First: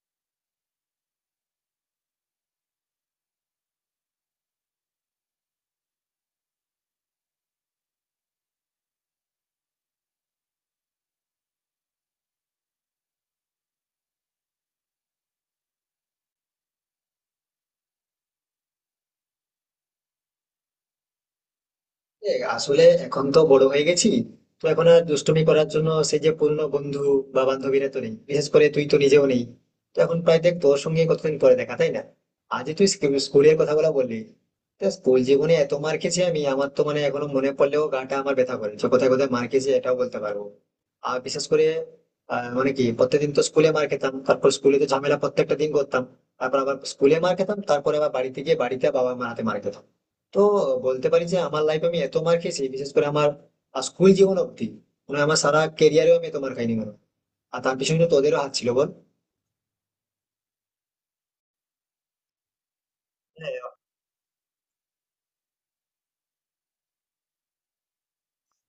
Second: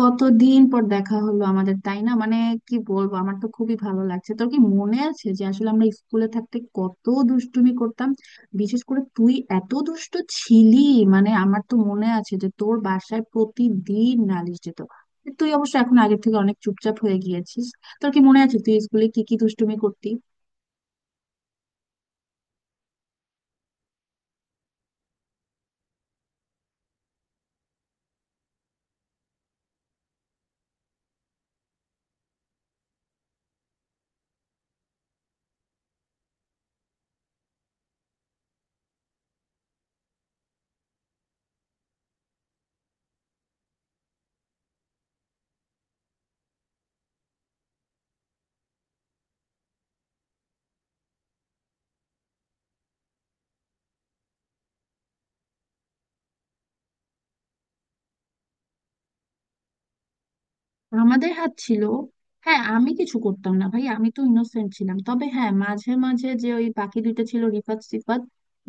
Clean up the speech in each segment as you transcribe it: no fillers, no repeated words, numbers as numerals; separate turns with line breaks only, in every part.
কতদিন পর দেখা হলো আমাদের, তাই না? মানে কি বলবো, আমার তো খুবই ভালো লাগছে। তোর কি মনে আছে যে আসলে আমরা স্কুলে থাকতে কত দুষ্টুমি করতাম? বিশেষ করে তুই এত দুষ্ট ছিলি। মানে আমার তো মনে আছে যে তোর বাসায় প্রতিদিন নালিশ যেত। তুই অবশ্য এখন আগের থেকে অনেক চুপচাপ হয়ে গিয়েছিস। তোর কি মনে আছে তুই স্কুলে কি কি দুষ্টুমি করতি?
আসলে এখন তো বড় হয়ে গেছি তো এখন আর দুষ্টুমি করার জন্য সেই যে পুরনো বন্ধু বা বান্ধবীরা তো নেই, বিশেষ করে তুই তো নিজেও নেই। তো এখন প্রায় দেখ, তোর সঙ্গে কতদিন পরে দেখা, তাই না? আজ তুই স্কুলের কথা বলা বললি। তা স্কুল জীবনে এত মার খেয়েছি আমি, আমার তো মানে এখনো মনে পড়লেও গাটা আমার ব্যথা করে, যে কোথায় কোথায় মার খেয়েছি এটাও বলতে পারবো। আর বিশেষ করে মানে কি প্রত্যেকদিন তো স্কুলে মার খেতাম, তারপর স্কুলে তো ঝামেলা প্রত্যেকটা দিন করতাম, তারপর আবার স্কুলে মার খেতাম, তারপরে আবার বাড়িতে গিয়ে বাড়িতে বাবা মার হাতে মার খেতাম। তো বলতে পারি যে আমার লাইফে আমি এত মার খেয়েছি, বিশেষ করে আমার স্কুল জীবন অব্দি, মানে আমার সারা ক্যারিয়ারেও আমি এত মার খাইনি মনে হয়। আর তার পিছনে তো তোদেরও হাত ছিল, বল।
আমাদের হাত ছিল। হ্যাঁ, আমি কিছু করতাম
হ্যাঁ।
না ভাই, আমি তো ইনোসেন্ট ছিলাম। তবে হ্যাঁ, মাঝে মাঝে যে ওই বাকি দুইটা ছিল, রিফাত সিফাত,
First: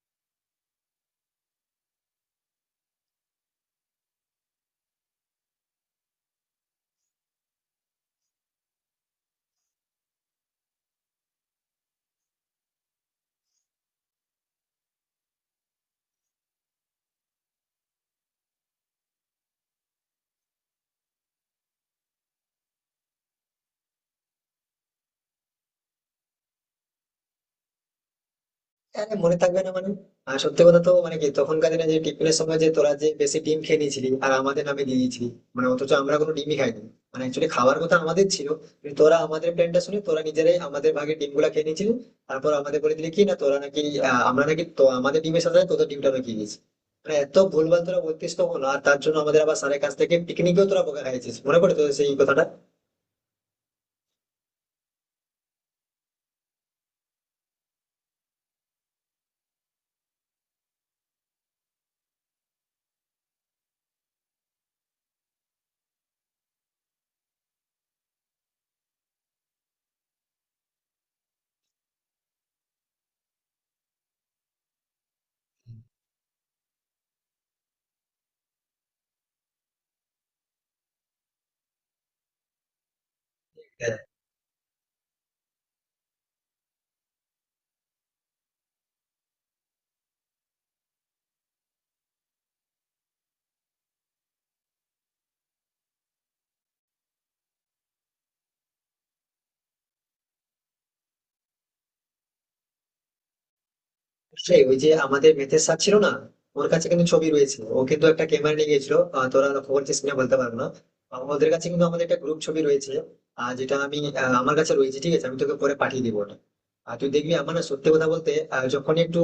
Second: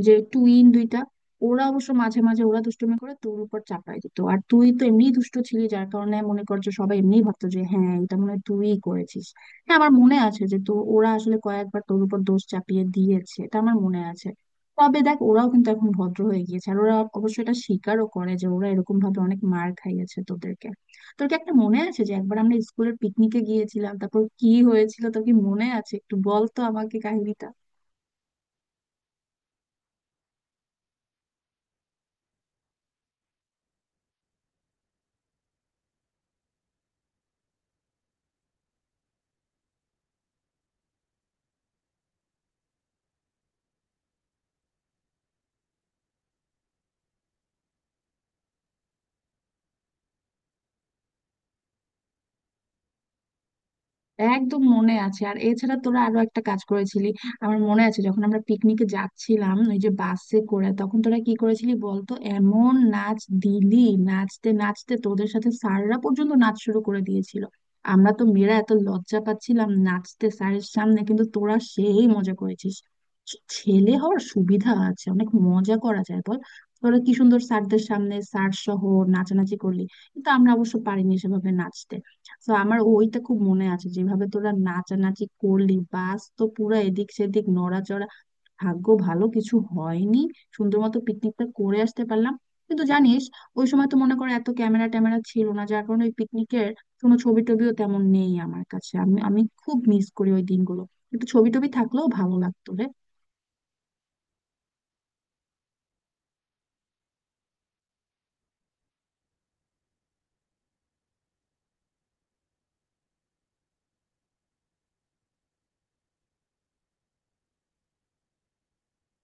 যে টুইন দুইটা, ওরা অবশ্য মাঝে মাঝে ওরা দুষ্টুমি করে তোর উপর চাপায় দিত। আর তুই তো এমনি দুষ্ট ছিলি, যার কারণে মনে কর যে সবাই এমনি ভাবতো যে হ্যাঁ, এটা মনে হয় তুই করেছিস। হ্যাঁ, আমার মনে আছে যে তো ওরা আসলে কয়েকবার তোর উপর দোষ চাপিয়ে দিয়েছে, এটা আমার মনে আছে। তবে দেখ, ওরাও কিন্তু এখন ভদ্র হয়ে গিয়েছে, আর ওরা অবশ্য এটা স্বীকারও করে যে ওরা এরকম ভাবে অনেক মার খাইয়েছে তোদেরকে। তোর কি একটা মনে আছে যে একবার আমরা স্কুলের পিকনিকে গিয়েছিলাম, তারপর কি হয়েছিল? তোর কি মনে আছে? একটু বল তো আমাকে কাহিনীটা।
আরে মনে থাকবে না মানে? সত্যি কথা তো মানে কি, তখনকার দিনে যে টিফিনের সময় যে তোরা যে বেশি ডিম খেয়ে নিয়েছিলি আর আমাদের নামে দিয়ে দিয়েছিলি। মানে অথচ আমরা কোনো ডিমই খাইনি, মানে অ্যাকচুয়ালি খাওয়ার কথা আমাদের ছিল, কিন্তু তোরা আমাদের প্ল্যানটা শুনে তোরা নিজেরাই আমাদের ভাগে ডিম গুলা খেয়ে নিয়েছিলি। তারপর আমাদের বলে দিলি কি না তোরা নাকি, আমরা নাকি তো আমাদের ডিমের সাথে তোদের ডিমটা রেখে দিয়েছি। মানে এত ভুলভাল তোরা বলতিস তখন, আর তার জন্য আমাদের আবার স্যারের কাছ থেকে পিকনিকেও তোরা বোকা খাইছিস, মনে পড়ে তোদের সেই কথাটা?
একদম মনে আছে। আর এছাড়া তোরা আরো একটা কাজ করেছিলি, আমার মনে আছে। যখন আমরা পিকনিকে যাচ্ছিলাম ওই যে বাসে করে, তখন তোরা কি করেছিলি বলতো, এমন নাচ দিলি, নাচতে নাচতে তোদের সাথে স্যাররা পর্যন্ত নাচ শুরু করে দিয়েছিল। আমরা তো মেয়েরা এত লজ্জা পাচ্ছিলাম নাচতে স্যারের সামনে, কিন্তু তোরা সেই মজা করেছিস। ছেলে হওয়ার সুবিধা আছে, অনেক মজা করা যায়, বল। তোরা কি সুন্দর স্যারদের সামনে স্যার সহ নাচানাচি করলি, কিন্তু আমরা অবশ্য পারিনি সেভাবে নাচতে। তো আমার ওইটা খুব মনে আছে,
হ্যাঁ,
যেভাবে তোরা নাচানাচি করলি, বাস তো পুরো এদিক সেদিক নড়াচড়া। ভাগ্য ভালো কিছু হয়নি, সুন্দর মতো পিকনিকটা করে আসতে পারলাম। কিন্তু জানিস, ওই সময় তো মনে করে এত ক্যামেরা ট্যামেরা ছিল না, যার কারণে ওই পিকনিকের কোনো ছবি টবিও তেমন নেই আমার কাছে। আমি আমি খুব মিস করি ওই দিনগুলো। একটু ছবি টবি থাকলেও ভালো লাগতো রে।
সেই ওই যে আমাদের মেথের স্যার ছিল না, ওর কাছে কিন্তু ছবি রয়েছে। ও কিন্তু একটা ক্যামেরা নিয়ে গেছিল, তোরা লক্ষ্য করছিস কিনা বলতে পারবো না। ওদের কাছে কিন্তু আমাদের একটা গ্রুপ ছবি রয়েছে, আর যেটা আমি আমার কাছে রয়েছে, ঠিক আছে, আমি তোকে পরে পাঠিয়ে দিবো ওটা। আর তুই দেখবি আমার না সত্যি কথা বলতে যখনই একটু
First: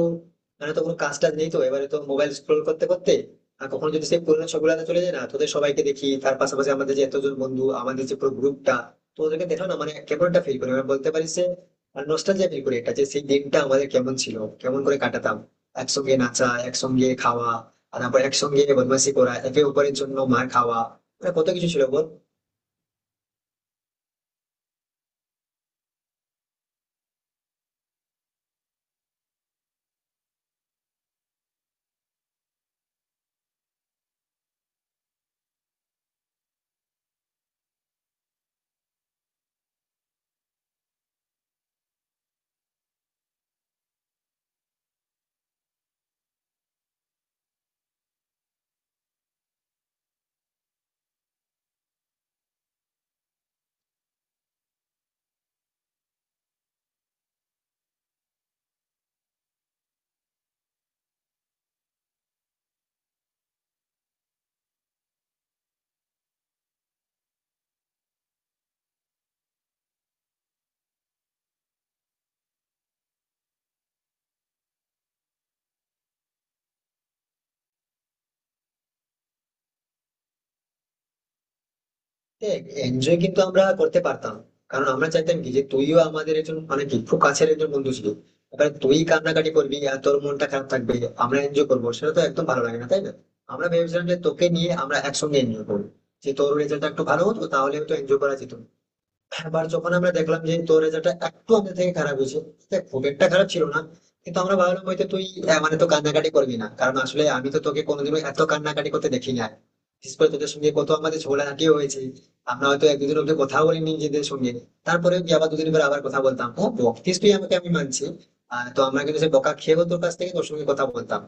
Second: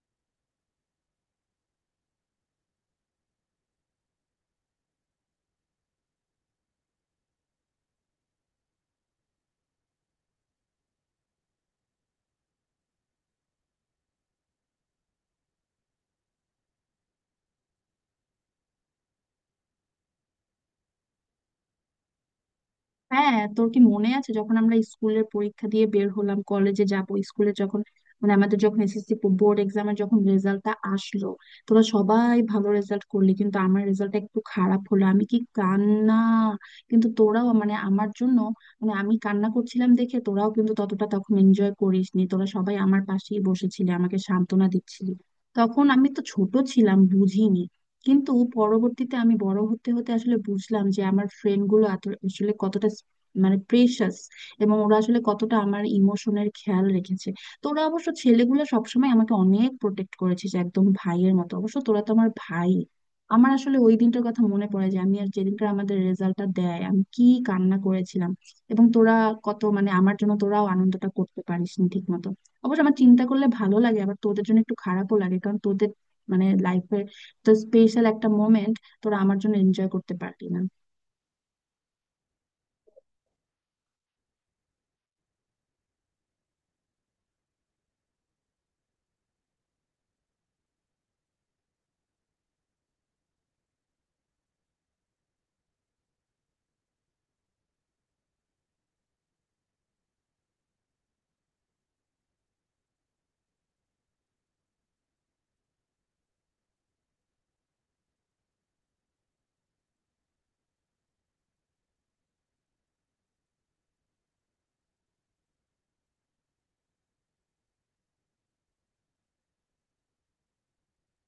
মানে তো কোনো কাজ টাজ নেই, তো এবারে তো মোবাইল স্ক্রোল করতে করতে আর কখনো যদি সেই পুরোনো ছবিগুলোতে চলে যায় না, তোদের সবাইকে দেখি, তার পাশাপাশি আমাদের যে এতজন বন্ধু, আমাদের যে পুরো গ্রুপটা, তো ওদেরকে দেখো না, মানে কেমন একটা ফিল করে, মানে বলতে পারিস যে আর নস্টালজিয়া ফিল করি একটা, যে সেই দিনটা আমাদের কেমন ছিল, কেমন করে কাটাতাম, একসঙ্গে নাচা, একসঙ্গে খাওয়া, আর তারপর একসঙ্গে বদমাশি করা, একে অপরের জন্য মার খাওয়া, মানে কত কিছু ছিল, বল।
হ্যাঁ, তোর কি মনে আছে যখন আমরা স্কুলের পরীক্ষা দিয়ে বের হলাম, কলেজে যাব, স্কুলে যখন, মানে আমাদের যখন এসএসসি বোর্ড এক্সামের যখন রেজাল্টটা আসলো, তোরা সবাই ভালো রেজাল্ট করলি কিন্তু আমার রেজাল্টটা একটু খারাপ হলো, আমি কি কান্না! কিন্তু তোরাও মানে আমার জন্য, মানে আমি কান্না করছিলাম দেখে তোরাও কিন্তু ততটা তখন এনজয় করিসনি, তোরা সবাই আমার পাশেই বসেছিলি আমাকে সান্ত্বনা দিচ্ছিলি। তখন আমি তো ছোট ছিলাম, বুঝিনি। কিন্তু পরবর্তীতে আমি বড় হতে হতে আসলে বুঝলাম যে আমার ফ্রেন্ড গুলো আসলে কতটা মানে প্রেশাস, এবং ওরা আসলে কতটা আমার ইমোশনের খেয়াল রেখেছে। তো ওরা অবশ্য ছেলেগুলো সবসময় আমাকে অনেক প্রোটেক্ট করেছে, যে একদম ভাইয়ের মতো, অবশ্য তোরা তো আমার ভাই। আমার আসলে ওই দিনটার কথা মনে পড়ে যে আমি আর যেদিনকার আমাদের রেজাল্টটা দেয়, আমি কি কান্না করেছিলাম! এবং তোরা কত মানে আমার জন্য তোরাও আনন্দটা করতে পারিসনি ঠিক মতো। অবশ্য আমার চিন্তা করলে ভালো লাগে, আবার তোদের জন্য একটু খারাপও লাগে, কারণ তোদের মানে লাইফের তো স্পেশাল একটা মোমেন্ট তোরা আমার জন্য এনজয় করতে পারলি না।
এনজয় কিন্তু আমরা করতে পারতাম, কারণ আমরা চাইতাম কি, যে তুইও আমাদের একজন মানে কি খুব কাছের একজন বন্ধু ছিল। এবার তুই কান্নাকাটি করবি আর তোর মনটা খারাপ থাকবে, আমরা এনজয় করবো, সেটা তো একদম ভালো লাগে না, তাই না? আমরা ভেবেছিলাম যে তোকে নিয়ে আমরা একসঙ্গে এনজয় করবো, যে তোর রেজাল্টটা একটু ভালো হতো তাহলে তো এনজয় করা যেত। এবার যখন আমরা দেখলাম যে তোর রেজাল্টটা একটু আমাদের থেকে খারাপ হয়েছে, দেখ, খুব একটা খারাপ ছিল না, কিন্তু আমরা ভাবলাম হয়তো তুই মানে তো কান্নাকাটি করবি না, কারণ আসলে আমি তো তোকে কোনোদিনও এত কান্নাকাটি করতে দেখি না। বিশেষ করে তোদের সঙ্গে কত আমাদের ঝগড়াঝাটিও হয়েছে, আমরা হয়তো এক দুদিন অব্দি কথা বলিনি নিজেদের সঙ্গে, তারপরে কি আবার দুদিন পরে আবার কথা বলতাম, হ্যাঁ বকিস তুই আমাকে আমি মানছি। তো আমরা কিন্তু সে বকা খেয়েও তোর কাছ থেকে তোর সঙ্গে কথা বলতাম।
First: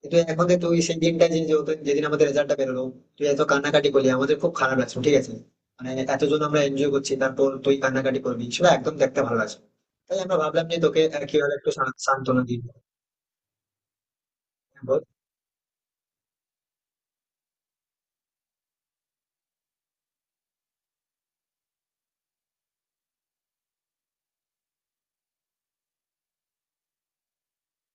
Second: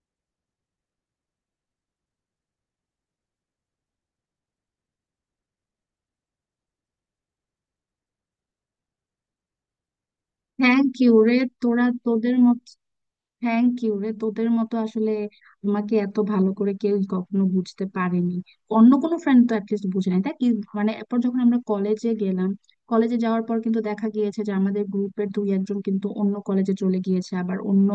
কিন্তু এখন দেখ, তুই সেই দিনটা, যে যে- যেদিন আমাদের রেজাল্টটা বেরোলো, তুই এত কান্নাকাটি করলি, আমাদের খুব খারাপ লাগছে, ঠিক আছে। মানে এতজন আমরা এনজয় করছি, তারপর তুই কান্নাকাটি করবি, সেটা একদম দেখতে ভালো লাগছে না। তাই আমরা ভাবলাম যে
থ্যাংক
তোকে
ইউ রে,
কিভাবে একটু
তোরা তোদের
সান্ত্বনা দিই।
মতো, থ্যাংক ইউ রে, তোদের মতো
বল।
আসলে আমাকে এত ভালো করে কেউ কখনো বুঝতে পারেনি। অন্য কোনো ফ্রেন্ড তো অ্যাটলিস্ট বুঝে নাই, তাই কি? মানে এরপর যখন আমরা কলেজে গেলাম, কলেজে যাওয়ার পর কিন্তু দেখা গিয়েছে যে আমাদের গ্রুপের দুই একজন কিন্তু অন্য কলেজে চলে গিয়েছে, আবার অন্য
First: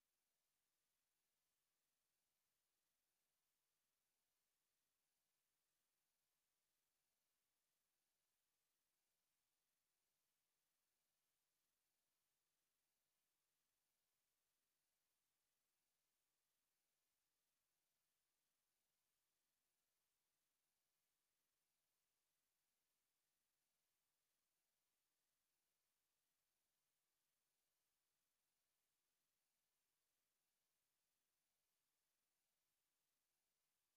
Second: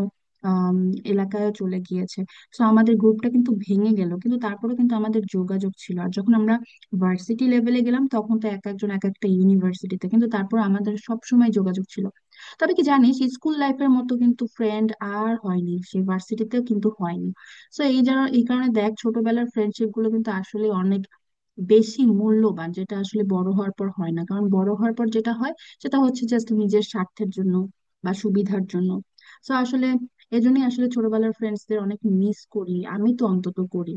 আম, এলাকায়ও চলে গিয়েছে। তো আমাদের গ্রুপটা কিন্তু ভেঙে গেল, কিন্তু তারপরেও কিন্তু আমাদের যোগাযোগ ছিল। আর যখন আমরা ভার্সিটি লেভেলে গেলাম, তখন তো এক একজন এক একটা ইউনিভার্সিটিতে, কিন্তু তারপর আমাদের সব সময় যোগাযোগ ছিল। তবে কি জানিস, স্কুল লাইফের মতো কিন্তু ফ্রেন্ড আর হয়নি, সে ভার্সিটিতেও কিন্তু হয়নি। তো এই কারণে দেখ, ছোটবেলার ফ্রেন্ডশিপ গুলো কিন্তু আসলে অনেক বেশি মূল্যবান, যেটা আসলে বড় হওয়ার পর হয় না, কারণ বড় হওয়ার পর যেটা হয় সেটা হচ্ছে জাস্ট নিজের স্বার্থের জন্য বা সুবিধার জন্য। তো আসলে এজন্যই আসলে ছোটবেলার ফ্রেন্ডসদের অনেক মিস করি, আমি তো অন্তত করি।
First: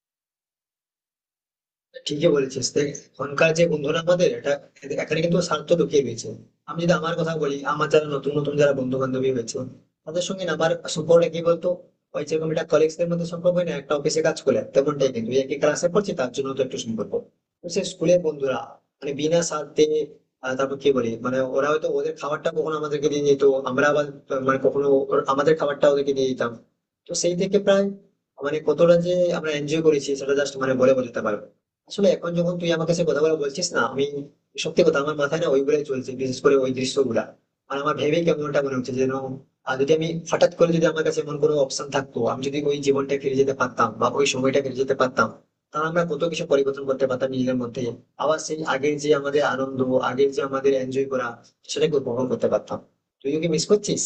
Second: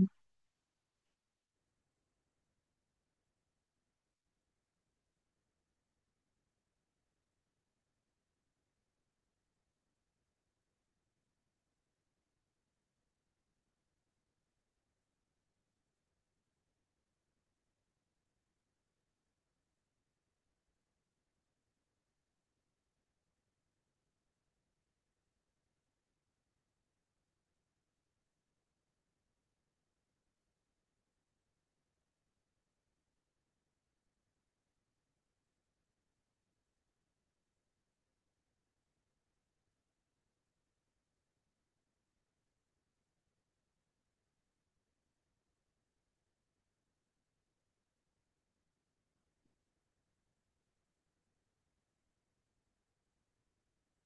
ঠিকই বলেছিস দেখ, এখনকার যে বন্ধুরা আমাদের, এটা এখানে কিন্তু স্বার্থ ঢুকিয়ে দিয়েছে। আমি যদি আমার কথা বলি, আমার যারা নতুন নতুন যারা বন্ধু বান্ধবী হয়েছে, তাদের সঙ্গে না আমার সম্পর্কটা কি বলতো, ওই যেরকম একটা কলিগসদের মধ্যে সম্পর্ক হয় না একটা অফিসে কাজ করলে, তেমনটাই। কিন্তু এই একই ক্লাসে পড়ছি তার জন্য তো একটু সম্পর্ক। তো সে স্কুলের বন্ধুরা মানে বিনা স্বার্থে, তারপর কি বলি মানে, ওরা হয়তো ওদের খাবারটা কখনো আমাদেরকে দিয়ে যেত, আমরা আবার মানে কখনো আমাদের খাবারটা ওদেরকে দিয়ে দিতাম। তো সেই থেকে প্রায় মানে কতটা যে আমরা এনজয় করেছি সেটা জাস্ট মানে বলে বোঝাতে পারবো না। আসলে এখন যখন তুই আমার কাছে কথাগুলো বলছিস না, আমি সত্যি কথা আমার মাথায় না ওইগুলাই চলছে, বিশেষ করে ওই দৃশ্যগুলা, আর আমার ভেবেই কেমনটা মনে হচ্ছে যেন। আর যদি আমি হঠাৎ করে যদি আমার কাছে এমন কোনো অপশন থাকতো, আমি যদি ওই জীবনটা ফিরে যেতে পারতাম বা ওই সময়টা ফিরে যেতে পারতাম, তাহলে আমরা কত কিছু পরিবর্তন করতে পারতাম নিজেদের মধ্যে। আবার সেই আগের যে আমাদের আনন্দ, আগের যে আমাদের এনজয় করা, সেটাকে উপভোগ করতে পারতাম। তুইও কি মিস করছিস?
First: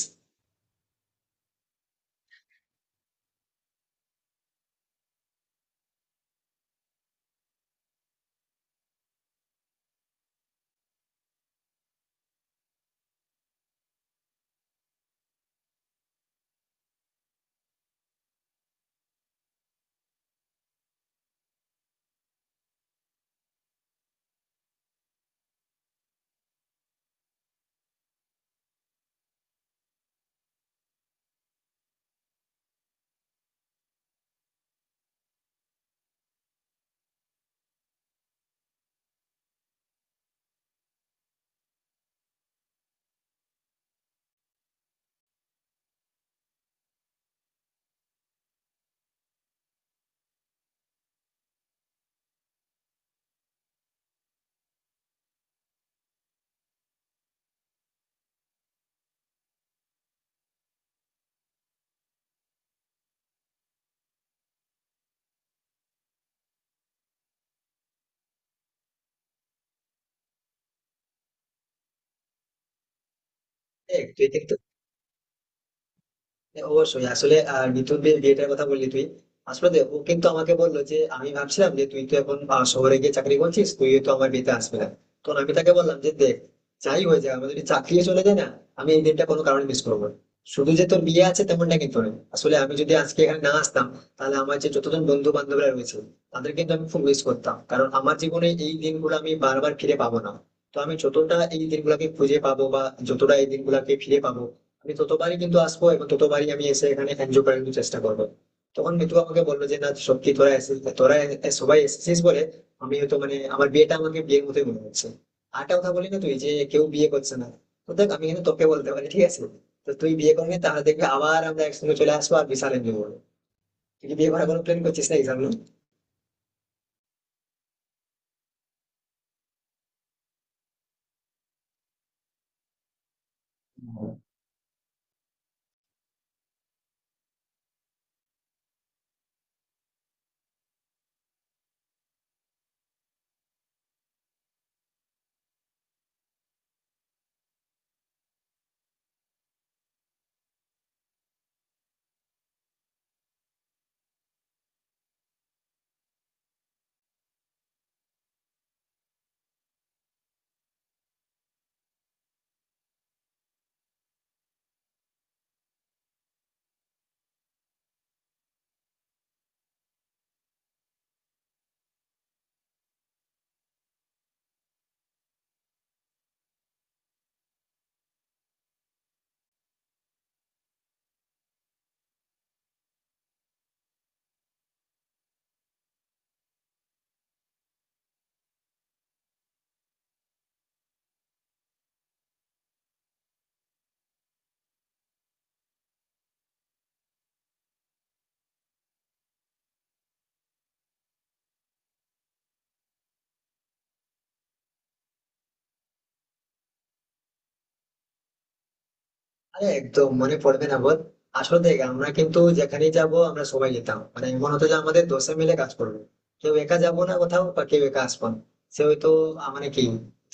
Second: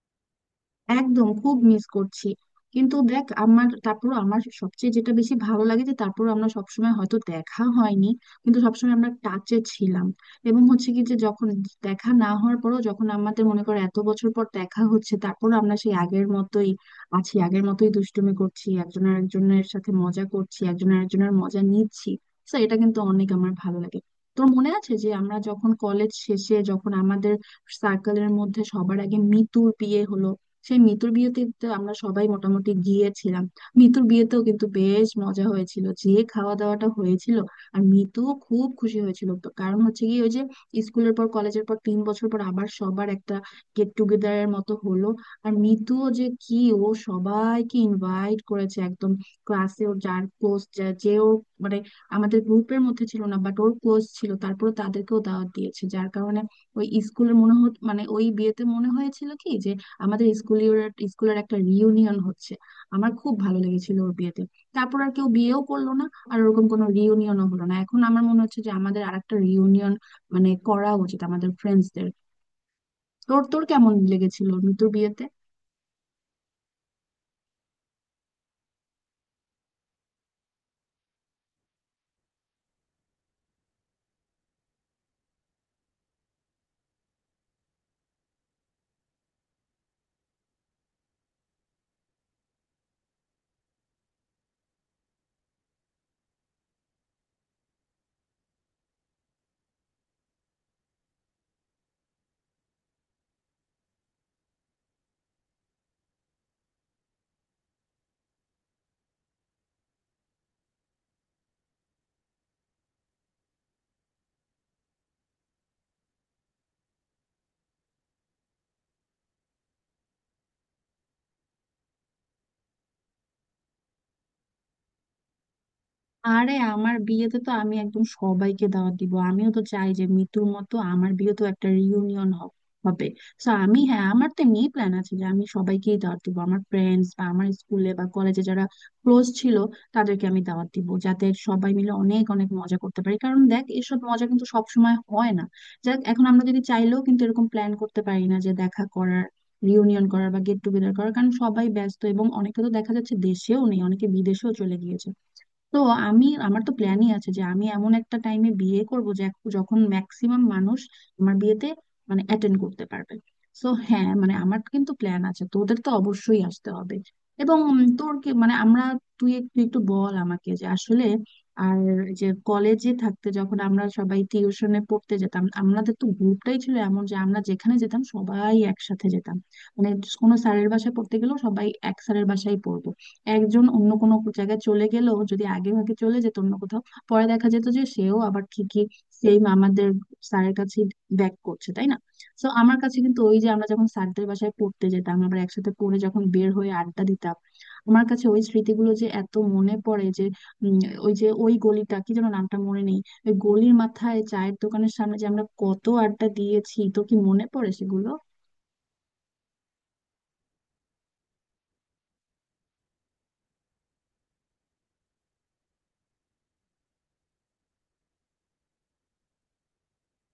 একদম, খুব মিস করছি। কিন্তু দেখ, আমার তারপর আমার সবচেয়ে যেটা বেশি ভালো লাগে যে তারপর আমরা সবসময় হয়তো দেখা হয়নি, কিন্তু সবসময় আমরা টাচে ছিলাম। এবং হচ্ছে কি যে যখন দেখা না হওয়ার পরও যখন আমাদের মনে করো এত বছর পর দেখা হচ্ছে, তারপর আমরা সেই আগের মতোই আছি, আগের মতোই দুষ্টুমি করছি একজন আরেকজনের সাথে, মজা করছি, একজন আরেকজনের মজা নিচ্ছি। তো এটা কিন্তু অনেক আমার ভালো লাগে। তোর মনে আছে যে আমরা যখন কলেজ শেষে, যখন আমাদের সার্কেলের মধ্যে সবার আগে মিতুর বিয়ে হলো, সেই মিতুর বিয়েতে তো আমরা সবাই মোটামুটি গিয়েছিলাম। মিতুর বিয়েতেও কিন্তু বেশ মজা হয়েছিল, যে খাওয়া দাওয়াটা হয়েছিল আর মিতু খুব খুশি হয়েছিল। তো কারণ হচ্ছে কি, ওই যে স্কুলের পর কলেজের পর তিন বছর পর আবার সবার একটা গেট টুগেদারের মতো হলো। আর মিতুও যে কি, ও সবাইকে ইনভাইট করেছে একদম, ক্লাসে ওর যার ক্লোজ, যে ওর মানে আমাদের গ্রুপের মধ্যে ছিল না বাট ওর ক্লোজ ছিল, তারপরে তাদেরকেও দাওয়াত দিয়েছে, যার কারণে ওই স্কুলের মানে ওই বিয়েতে মনে হয়েছিল কি যে আমাদের স্কুলের, স্কুলের একটা রিইউনিয়ন হচ্ছে। আমার খুব ভালো লেগেছিল ওর বিয়েতে। তারপর আর কেউ বিয়েও করলো না, আর ওরকম কোনো রিইউনিয়নও হলো না। এখন আমার মনে হচ্ছে যে আমাদের আরেকটা রিইউনিয়ন মানে করা উচিত, আমাদের ফ্রেন্ডসদের। তোর তোর কেমন
দেখ তুই
লেগেছিল
কিন্তু,
মিতুর বিয়েতে?
হ্যাঁ, অবশ্যই আসলে নিতুর বিয়েটার কথা বললি তুই। আসলে দেখ, ও কিন্তু আমাকে বললো যে আমি ভাবছিলাম যে তুই তো এখন শহরে গিয়ে চাকরি করছিস, তুই তো আমার বিয়েতে আসবে না। তো আমি তাকে বললাম যে দেখ, যাই হয়ে যায়, আমাদের যদি চাকরিও চলে যায় না, আমি এই দিনটা কোনো কারণে মিস করবো না। শুধু যে তোর বিয়ে আছে তেমনটা কিন্তু নয়, আসলে আমি যদি আজকে এখানে না আসতাম, তাহলে আমার যে যতজন বন্ধু বান্ধবরা রয়েছে, তাদের কিন্তু আমি খুব মিস করতাম, কারণ আমার জীবনে এই দিনগুলো আমি বারবার ফিরে পাবো না। তো আমি যতটা এই দিনগুলোকে খুঁজে পাবো বা যতটা এই দিনগুলোকে ফিরে পাবো, আমি ততবারই কিন্তু আসবো এবং ততবারই আমি এসে এখানে এনজয় করার কিন্তু চেষ্টা করবো। তখন মিতু আমাকে বললো যে না সত্যি তোরা এসেছিস, তোরা সবাই এসেছিস বলে আমি হয়তো মানে আমার বিয়েটা আমাকে বিয়ের মতোই মনে হচ্ছে। আরেকটা কথা বলি না, তুই যে কেউ বিয়ে করছে না, তো দেখ আমি কিন্তু তোকে বলতে পারি, ঠিক আছে, তো তুই বিয়ে করবি তাহলে দেখবি আবার আমরা একসঙ্গে চলে আসবো আর বিশাল এনজয় করবো। তুই কি বিয়ে করার কোনো প্ল্যান করছিস না এই সামনে?
আরে আমার বিয়েতে তো আমি একদম সবাইকে দাওয়াত দিব, আমিও তো চাই যে মিতুর মতো আমার বিয়েতেও একটা রিউনিয়ন হবে। তো আমি হ্যাঁ, আমার তো এমনি প্ল্যান আছে যে আমি সবাইকেই দাওয়াত দিব, আমার ফ্রেন্ডস বা আমার স্কুলে বা কলেজে যারা ক্লোজ ছিল তাদেরকে আমি দাওয়াত দিব, যাতে সবাই মিলে অনেক অনেক মজা করতে পারি। কারণ দেখ, এসব মজা কিন্তু সব সময় হয় না। যাক, এখন আমরা যদি চাইলেও কিন্তু এরকম প্ল্যান করতে পারি না, যে দেখা করার, রিউনিয়ন করার বা গেট টুগেদার করার, কারণ সবাই ব্যস্ত এবং অনেকে তো দেখা যাচ্ছে দেশেও নেই, অনেকে বিদেশেও চলে গিয়েছে। তো আমি, আমার তো প্ল্যানই আছে যে আমি এমন একটা টাইমে বিয়ে করব যে যখন ম্যাক্সিমাম মানুষ আমার বিয়েতে মানে অ্যাটেন্ড করতে পারবে। সো হ্যাঁ, মানে আমার কিন্তু প্ল্যান আছে, তোদের তো অবশ্যই আসতে হবে। এবং তোর কি মানে আমরা, তুই একটু একটু বল আমাকে যে আসলে আর যে কলেজে থাকতে যখন আমরা সবাই টিউশনে পড়তে যেতাম, আমাদের তো গ্রুপটাই ছিল এমন যে আমরা যেখানে যেতাম সবাই একসাথে যেতাম। মানে কোনো স্যারের বাসায় পড়তে গেলেও সবাই এক স্যারের বাসায় পড়বে, একজন অন্য কোনো জায়গায় চলে গেলেও, যদি আগে ভাগে চলে যেত অন্য কোথাও, পরে দেখা যেত যে সেও আবার ঠিকই সেম আমাদের স্যারের কাছে ব্যাক করছে, তাই না? তো আমার কাছে কিন্তু ওই যে আমরা যখন স্যারদের বাসায় পড়তে যেতাম, আবার একসাথে পড়ে যখন বের হয়ে আড্ডা দিতাম, আমার কাছে ওই স্মৃতিগুলো যে এত মনে পড়ে যে উম, ওই যে ওই গলিটা কি যেন, নামটা মনে নেই, ওই গলির মাথায় চায়ের দোকানের সামনে যে আমরা কত আড্ডা দিয়েছি, তো কি মনে পড়ে সেগুলো?
আরে একদম মনে পড়বে না বল। আসলে দেখ, আমরা কিন্তু যেখানেই যাব আমরা সবাই যেতাম, মানে এমন হতো যে আমাদের দশে মিলে কাজ করবো, কেউ একা যাবো না কোথাও বা কেউ একা আসবো না। সে হয়তো মানে কি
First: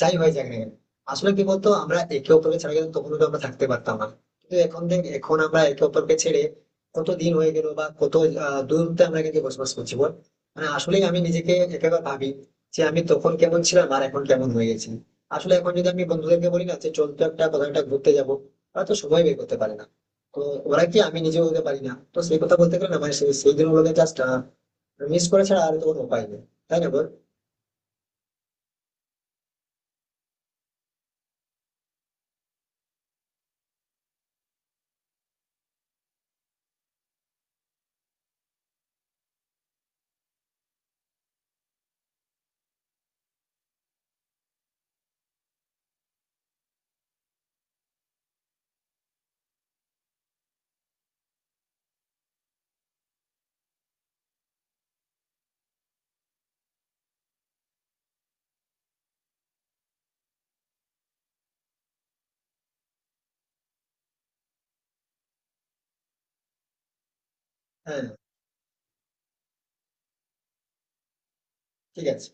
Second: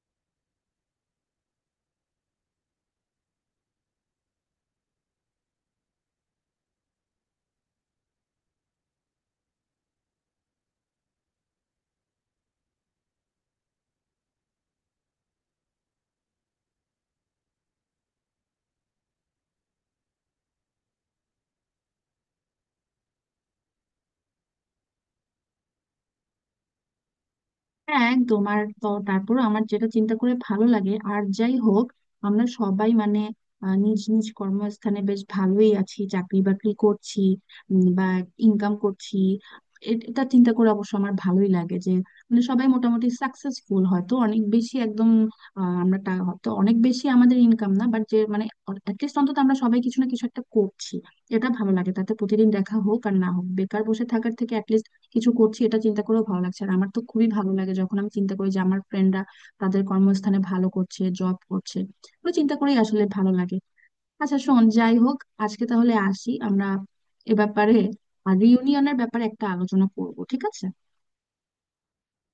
যাই হয়ে যাক না কেন। আসলে কি বলতো, আমরা একে অপরকে ছাড়া কিন্তু তখন তো আমরা থাকতে পারতাম না। কিন্তু এখন দেখ, এখন আমরা একে অপরকে ছেড়ে কত দিন হয়ে গেল বা কত দূরত্বে আমরা কিন্তু বসবাস করছি, বল। মানে আসলেই আমি নিজেকে একেবারে ভাবি, যে আমি তখন কেমন ছিলাম আর এখন কেমন হয়ে গেছি। আসলে এখন যদি আমি বন্ধুদেরকে বলি না যে চল তো একটা কোথাও একটা ঘুরতে যাবো, হয়তো সময় বের করতে পারে না। তো ওরা কি, আমি নিজেও হতে পারি না, তো সেই কথা বলতে গেলে না মানে সেই সেই দিন ওদের জাস্ট মিস করে ছাড়া আর তো কোনো উপায় নেই, তাই না বল।
হ্যাঁ, একদম। আর তো তারপর আমার যেটা চিন্তা করে ভালো লাগে, আর যাই হোক, আমরা সবাই মানে নিজ নিজ কর্মস্থানে বেশ ভালোই আছি, চাকরি বাকরি করছি, বা ইনকাম করছি। এটা চিন্তা করে অবশ্য আমার ভালোই লাগে যে মানে সবাই মোটামুটি সাকসেসফুল, হয়তো অনেক বেশি একদম আমরা হয়তো অনেক বেশি আমাদের ইনকাম না, বাট যে মানে অ্যাটলিস্ট অন্তত আমরা সবাই কিছু না কিছু একটা করছি, এটা ভালো লাগে। তাতে প্রতিদিন দেখা হোক আর না হোক, বেকার বসে থাকার থেকে কিছু করছি এটা চিন্তা করেও ভালো লাগছে। আর আমার তো খুবই ভালো লাগে যখন আমি চিন্তা করি যে আমার ফ্রেন্ডরা তাদের কর্মস্থানে ভালো করছে, জব করছে, এগুলো চিন্তা করেই আসলে ভালো লাগে। আচ্ছা শোন, যাই হোক, আজকে তাহলে আসি আমরা এ ব্যাপারে,
হ্যাঁ,
আর রিউনিয়নের ব্যাপারে একটা আলোচনা করব, ঠিক আছে?
ঠিক আছে।